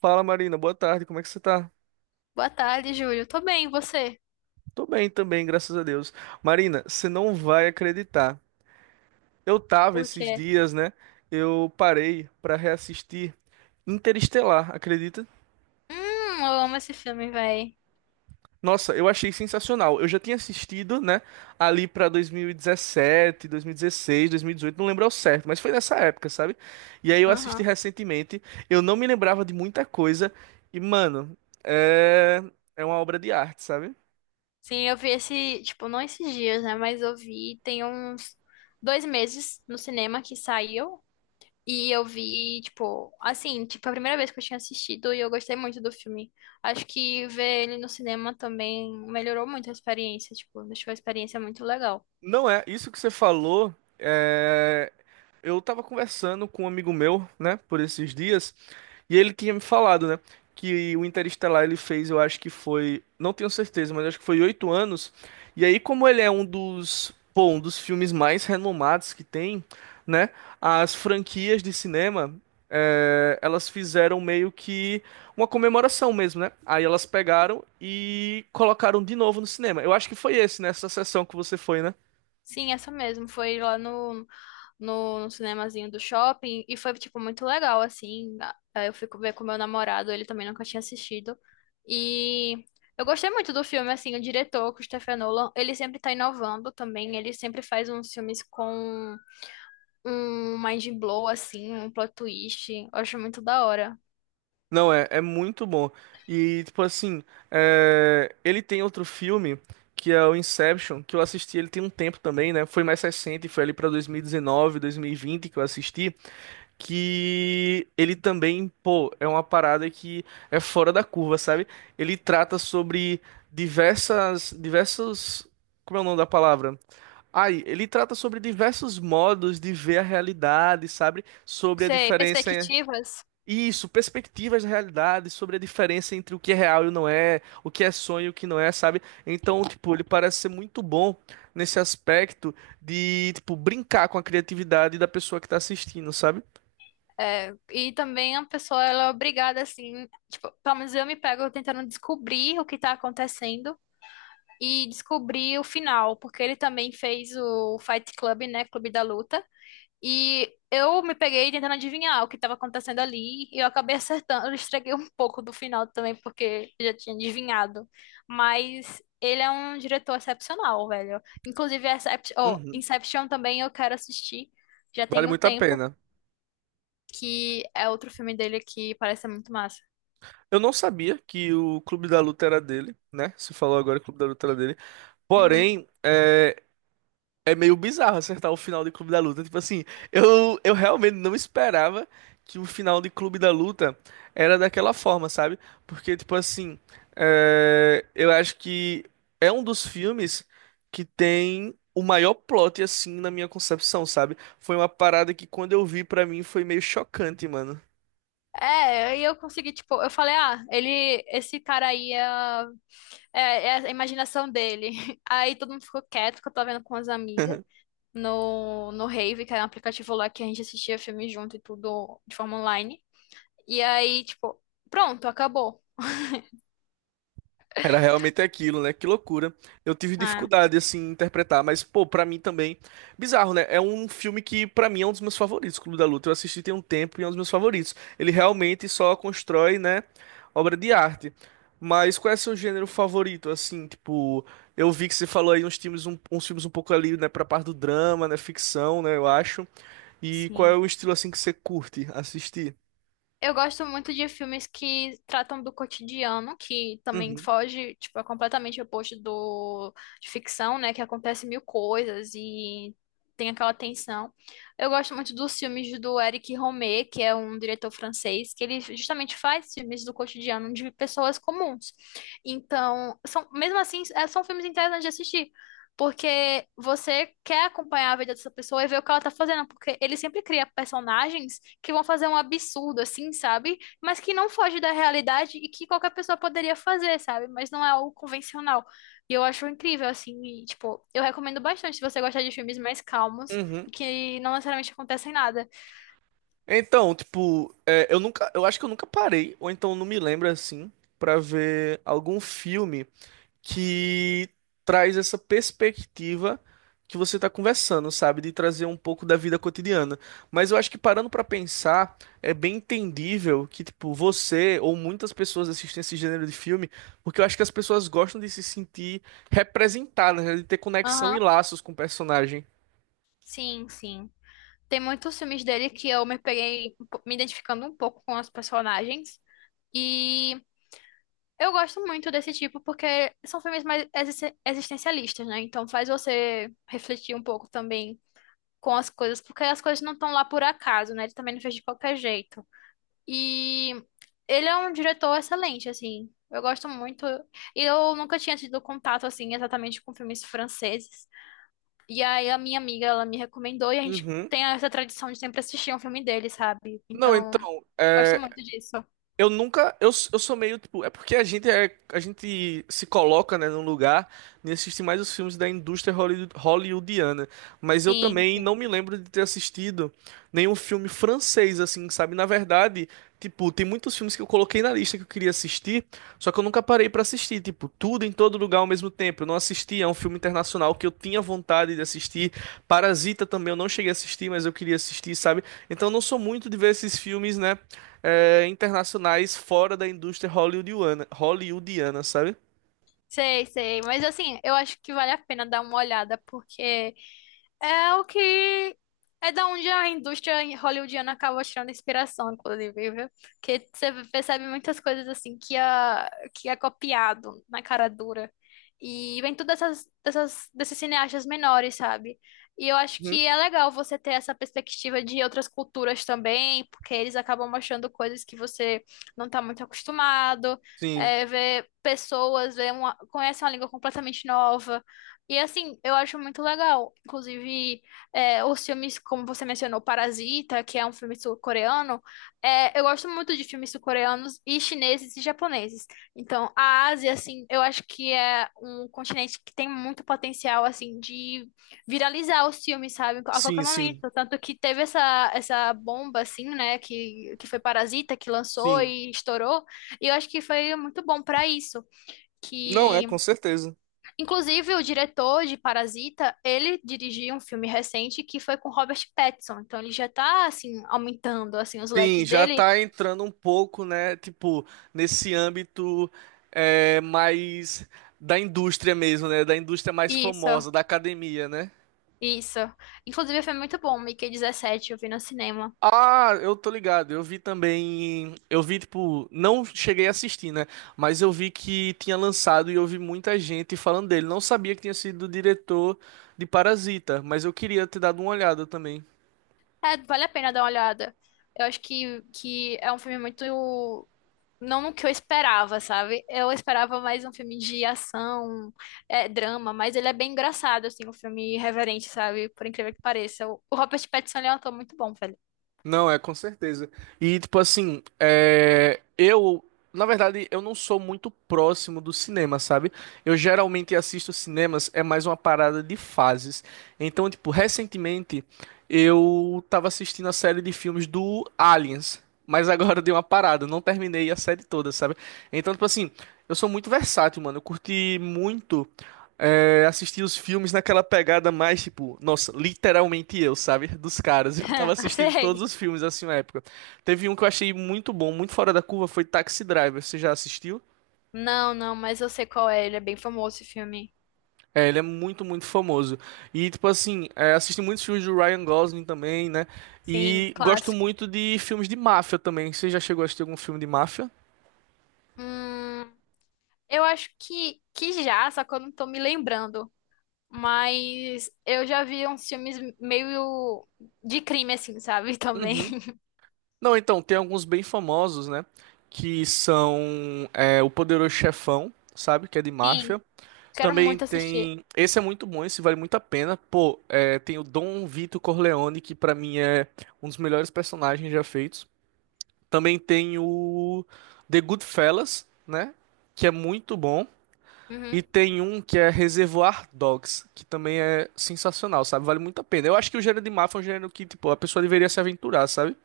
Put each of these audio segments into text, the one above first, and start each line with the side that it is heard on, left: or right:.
right: Fala, Marina, boa tarde, como é que você tá?
left: Boa tarde, Júlio. Tô bem, e você?
right: Tô bem também, graças a Deus. Marina, você não vai acreditar. Eu tava
left: Por
right: esses
left: quê?
right: dias, né? Eu parei pra reassistir Interestelar, acredita?
left: Hum, eu amo esse filme, véi.
right: Nossa, eu achei sensacional. Eu já tinha assistido, né, ali pra 2017, 2016, 2018, não lembro ao certo, mas foi nessa época, sabe? E aí eu assisti
left: Aham.
right: recentemente, eu não me lembrava de muita coisa e, mano, é, é uma obra de arte, sabe?
left: Sim, eu vi esse, tipo, não esses dias, né? Mas eu vi tem uns 2 meses no cinema que saiu. E eu vi, tipo, assim, tipo, a primeira vez que eu tinha assistido e eu gostei muito do filme. Acho que ver ele no cinema também melhorou muito a experiência, tipo, deixou a experiência muito legal.
right: Não é, isso que você falou, é, eu tava conversando com um amigo meu, né, por esses dias, e ele tinha me falado, né, que o Interestelar ele fez, eu acho que foi, não tenho certeza, mas acho que foi 8 anos, e aí como ele é um dos, pô, um dos filmes mais renomados que tem, né, as franquias de cinema, elas fizeram meio que uma comemoração mesmo, né, aí elas pegaram e colocaram de novo no cinema, eu acho que foi esse, nessa sessão que você foi, né?
left: Sim, essa mesmo. Foi lá no cinemazinho do shopping e foi, tipo, muito legal, assim. Aí eu fui ver com meu namorado, ele também nunca tinha assistido. E eu gostei muito do filme, assim, o diretor, Christopher Nolan, ele sempre tá inovando também, ele sempre faz uns filmes com um mind blow, assim, um plot twist. Eu acho muito da hora.
right: Não, é muito bom. E, tipo assim, ele tem outro filme, que é o Inception, que eu assisti, ele tem um tempo também, né? Foi mais recente, foi ali pra 2019, 2020 que eu assisti, que ele também, pô, é uma parada que é fora da curva, sabe? Ele trata sobre diversas, diversos, como é o nome da palavra? Ai, ele trata sobre diversos modos de ver a realidade, sabe? Sobre a
left: Sei,
right: diferença.
left: perspectivas.
right: Isso, perspectivas da realidade sobre a diferença entre o que é real e o não é, o que é sonho e o que não é, sabe? Então, tipo, ele parece ser muito bom nesse aspecto de, tipo, brincar com a criatividade da pessoa que tá assistindo, sabe?
left: É, e também a pessoa, ela é obrigada, assim, tipo, pelo menos eu me pego tentando descobrir o que tá acontecendo e descobri o final, porque ele também fez o Fight Club, né? Clube da Luta. E eu me peguei tentando adivinhar o que estava acontecendo ali e eu acabei acertando. Eu estraguei um pouco do final também, porque eu já tinha adivinhado. Mas ele é um diretor excepcional, velho. Inclusive,
right: Uhum.
left: Inception também eu quero assistir. Já
right: Vale
left: tem um
right: muito a
left: tempo,
right: pena.
left: que é outro filme dele que parece ser muito massa.
right: Eu não sabia que o Clube da Luta era dele, né? Você falou agora que o Clube da Luta era dele.
left: Uhum.
right: Porém, é meio bizarro acertar o final de Clube da Luta. Tipo assim, eu realmente não esperava que o final de Clube da Luta era daquela forma, sabe? Porque, tipo assim, eu acho que é um dos filmes que tem o maior plot, assim, na minha concepção, sabe? Foi uma parada que quando eu vi, pra mim, foi meio chocante, mano.
left: É, e eu consegui, tipo, eu falei, ah, ele, esse cara aí é a imaginação dele. Aí todo mundo ficou quieto, que eu tava vendo com as amigas no Rave, que era um aplicativo lá que a gente assistia filme junto e tudo de forma online. E aí, tipo, pronto, acabou.
right: Era realmente aquilo, né? Que loucura. Eu tive
left: Ah,
right: dificuldade, assim, em interpretar, mas, pô, pra mim também. Bizarro, né? É um filme que, pra mim, é um dos meus favoritos. Clube da Luta. Eu assisti tem um tempo e é um dos meus favoritos. Ele realmente só constrói, né? Obra de arte. Mas qual é seu gênero favorito, assim? Tipo, eu vi que você falou aí uns filmes, uns filmes um pouco ali, né? Pra parte do drama, né? Ficção, né? Eu acho. E qual é
left: sim.
right: o estilo, assim, que você curte assistir?
left: Eu gosto muito de filmes que tratam do cotidiano, que também
right: Uhum.
left: foge, tipo, é completamente oposto do de ficção, né? Que acontece mil coisas e tem aquela tensão. Eu gosto muito dos filmes do Eric Romer, que é um diretor francês, que ele justamente faz filmes do cotidiano de pessoas comuns. Então, são, mesmo assim, são filmes interessantes de assistir. Porque você quer acompanhar a vida dessa pessoa e ver o que ela tá fazendo, porque ele sempre cria personagens que vão fazer um absurdo, assim, sabe? Mas que não foge da realidade e que qualquer pessoa poderia fazer, sabe? Mas não é algo convencional. E eu acho incrível, assim, e, tipo, eu recomendo bastante se você gostar de filmes mais calmos
right: Uhum.
left: e que não necessariamente acontecem nada.
right: Então, tipo, eu nunca, eu acho que eu nunca parei, ou então não me lembro assim, pra ver algum filme que traz essa perspectiva que você tá conversando, sabe? De trazer um pouco da vida cotidiana. Mas eu acho que parando pra pensar, é bem entendível que, tipo, você ou muitas pessoas assistem esse gênero de filme, porque eu acho que as pessoas gostam de se sentir representadas, né? De ter conexão e
left: Aham,
right: laços com o personagem.
left: sim, sim. Tem muitos filmes dele que eu me peguei me identificando um pouco com os personagens. E eu gosto muito desse tipo porque são filmes mais existencialistas, né? Então faz você refletir um pouco também com as coisas, porque as coisas não estão lá por acaso, né? Ele também não fez de qualquer jeito. E ele é um diretor excelente, assim. Eu gosto muito. E eu nunca tinha tido contato, assim, exatamente com filmes franceses. E aí a minha amiga, ela me recomendou e a gente
right: Uhum.
left: tem essa tradição de sempre assistir um filme dele, sabe?
right: Não,
left: Então,
right: então,
left: gosto muito
right: é,
left: disso.
right: Eu nunca, eu sou meio tipo, porque a gente a gente se coloca, né, num lugar e assiste mais os filmes da indústria hollywoodiana, mas eu
left: Sim,
right: também não
left: sim.
right: me lembro de ter assistido nenhum filme francês assim, sabe? Na verdade, tipo, tem muitos filmes que eu coloquei na lista que eu queria assistir, só que eu nunca parei pra assistir, tipo, tudo em todo lugar ao mesmo tempo. Eu não assisti, é um filme internacional que eu tinha vontade de assistir. Parasita também eu não cheguei a assistir, mas eu queria assistir, sabe? Então eu não sou muito de ver esses filmes, né, internacionais fora da indústria hollywoodiana, sabe?
left: Sei, sei. Mas assim, eu acho que vale a pena dar uma olhada, porque É o que é da onde a indústria hollywoodiana acaba tirando inspiração, inclusive, viu? Porque você percebe muitas coisas assim que é copiado na cara dura. E vem tudo desses cineastas menores, sabe? E eu acho
right: Uhum.
left: que é legal você ter essa perspectiva de outras culturas também, porque eles acabam mostrando coisas que você não tá muito acostumado,
right: Sim,
left: ver pessoas, ver uma, conhece uma língua completamente nova. E assim, eu acho muito legal. Inclusive, os filmes, como você mencionou, Parasita, que é um filme sul-coreano, eu gosto muito de filmes sul-coreanos e chineses e japoneses. Então, a Ásia, assim, eu acho que é um continente que tem muito potencial, assim, de viralizar os filmes, sabe? A qualquer
right: sim,
left: momento.
right: sim,
left: Tanto que teve essa, bomba, assim, né, que foi Parasita, que lançou
right: sim.
left: e estourou. E eu acho que foi muito bom pra isso.
right: Não é,
left: Que
right: com certeza.
left: Inclusive, o diretor de Parasita, ele dirigiu um filme recente que foi com Robert Pattinson. Então, ele já tá, assim, aumentando, assim, os leques
right: Sim, já
left: dele.
right: tá entrando um pouco, né? Tipo, nesse âmbito mais da indústria mesmo, né? Da indústria mais
left: Isso,
right: famosa, da academia, né?
left: isso. Inclusive, foi muito bom, Mickey 17, eu vi no cinema.
right: Ah, eu tô ligado. Eu vi também. Eu vi, tipo, não cheguei a assistir, né? Mas eu vi que tinha lançado e eu vi muita gente falando dele. Não sabia que tinha sido o diretor de Parasita, mas eu queria ter dado uma olhada também.
left: É, vale a pena dar uma olhada. Eu acho que é um filme muito... Não no que eu esperava, sabe? Eu esperava mais um filme de ação, drama, mas ele é bem engraçado, assim, um filme irreverente, sabe? Por incrível que pareça. O Robert Pattinson, ele é um ator muito bom, velho.
right: Não, é com certeza. E tipo assim, eu, na verdade, eu não sou muito próximo do cinema, sabe? Eu geralmente assisto cinemas, é mais uma parada de fases. Então, tipo, recentemente eu tava assistindo a série de filmes do Aliens, mas agora dei uma parada, eu não terminei a série toda, sabe? Então, tipo assim, eu sou muito versátil, mano. Eu curti muito assistir os filmes naquela pegada mais, tipo, nossa, literalmente eu, sabe? Dos caras. Eu tava assistindo todos
left: Sei.
right: os filmes assim na época. Teve um que eu achei muito bom, muito fora da curva, foi Taxi Driver. Você já assistiu?
left: Não, não, mas eu sei qual é. Ele é bem famoso esse filme.
right: É, ele é muito, muito famoso. E, tipo assim, assisti muitos filmes do Ryan Gosling também, né?
left: Sim,
right: E gosto
left: clássico.
right: muito de filmes de máfia também. Você já chegou a assistir algum filme de máfia?
left: Hum, eu acho que já, só que eu não tô me lembrando. Mas eu já vi uns filmes meio de crime, assim, sabe? Também.
right: Uhum. Não, então, tem alguns bem famosos, né? Que são O Poderoso Chefão, sabe? Que é de
left: Sim,
right: máfia.
left: quero
right: Também
left: muito assistir.
right: tem. Esse é muito bom, esse vale muito a pena. Pô, tem o Dom Vito Corleone, que pra mim é um dos melhores personagens já feitos. Também tem o The Goodfellas, né? Que é muito bom. E
left: Uhum.
right: tem um que é Reservoir Dogs, que também é sensacional, sabe? Vale muito a pena. Eu acho que o gênero de máfia é um gênero que, tipo, a pessoa deveria se aventurar, sabe?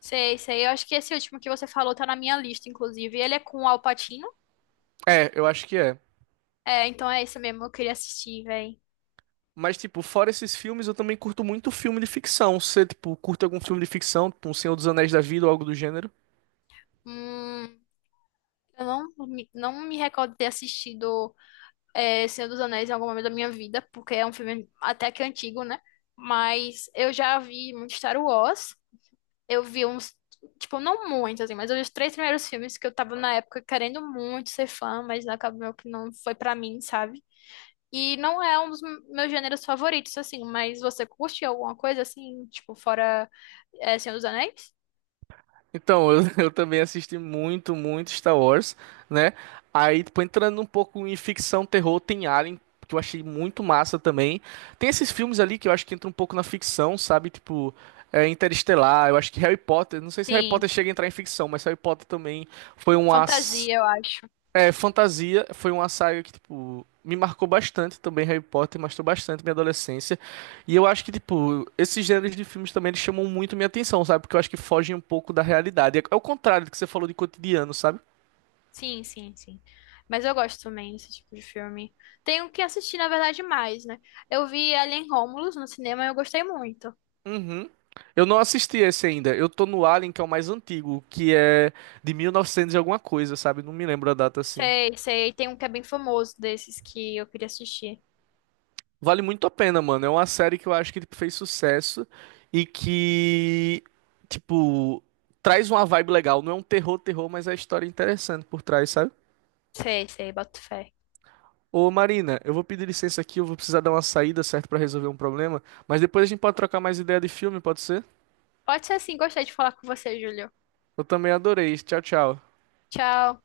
left: Sei, sei. Eu acho que esse último que você falou tá na minha lista, inclusive. Ele é com o Al Pacino.
right: É, eu acho que é.
left: É, então é isso mesmo. Eu queria assistir, véi.
right: Mas, tipo, fora esses filmes, eu também curto muito filme de ficção. Você, tipo, curte algum filme de ficção, tipo, um Senhor dos Anéis da Vida ou algo do gênero?
left: Hum, eu não me recordo de ter assistido. Senhor dos Anéis em algum momento da minha vida, porque é um filme até que antigo, né? Mas eu já vi muito Star Wars. Eu vi uns, tipo, não muito, assim, mas eu vi os três primeiros filmes que eu tava na época querendo muito ser fã, mas acabou que não foi pra mim, sabe? E não é um dos meus gêneros favoritos, assim, mas você curte alguma coisa, assim, tipo, fora, Senhor dos Anéis?
right: Então, eu, eu também assisti muito, muito Star Wars, né? Aí, tipo, entrando um pouco em ficção, terror, tem Alien, que eu achei muito massa também. Tem esses filmes ali que eu acho que entra um pouco na ficção, sabe? Tipo, Interestelar, eu acho que Harry Potter, não sei se Harry
left: Sim,
right: Potter chega a
left: sim.
right: entrar em ficção, mas Harry Potter também foi uma
left: Fantasia, eu acho.
right: Fantasia foi uma saga que, tipo, me marcou bastante também. Harry Potter marcou bastante minha adolescência. E eu acho que, tipo, esses gêneros de filmes também eles chamam muito minha atenção, sabe? Porque eu acho que fogem um pouco da realidade. É é o contrário do que você falou de cotidiano, sabe?
left: Sim, sim, sim. Mas eu gosto também desse tipo de filme. Tenho que assistir, na verdade, mais, né? Eu vi Alien Romulus no cinema e eu gostei muito.
right: Uhum. Eu não assisti esse ainda. Eu tô no Alien, que é o mais antigo, que é de 1900 e novecentos e alguma coisa, sabe? Não me lembro a data assim.
left: Sei, sei. Tem um que é bem famoso desses que eu queria assistir.
right: Vale muito a pena, mano. É uma série que eu acho que tipo, fez sucesso e que, tipo, traz uma vibe legal. Não é um terror, terror, mas é a história interessante por trás, sabe?
left: Sei, sei, boto fé.
right: Ô, Marina, eu vou pedir licença aqui, eu vou precisar dar uma saída, certo, pra resolver um problema, mas depois a gente pode trocar mais ideia de filme, pode ser?
left: Pode ser assim, gostei de falar com você, Júlio.
right: Eu também adorei. Tchau, tchau.
left: Tchau.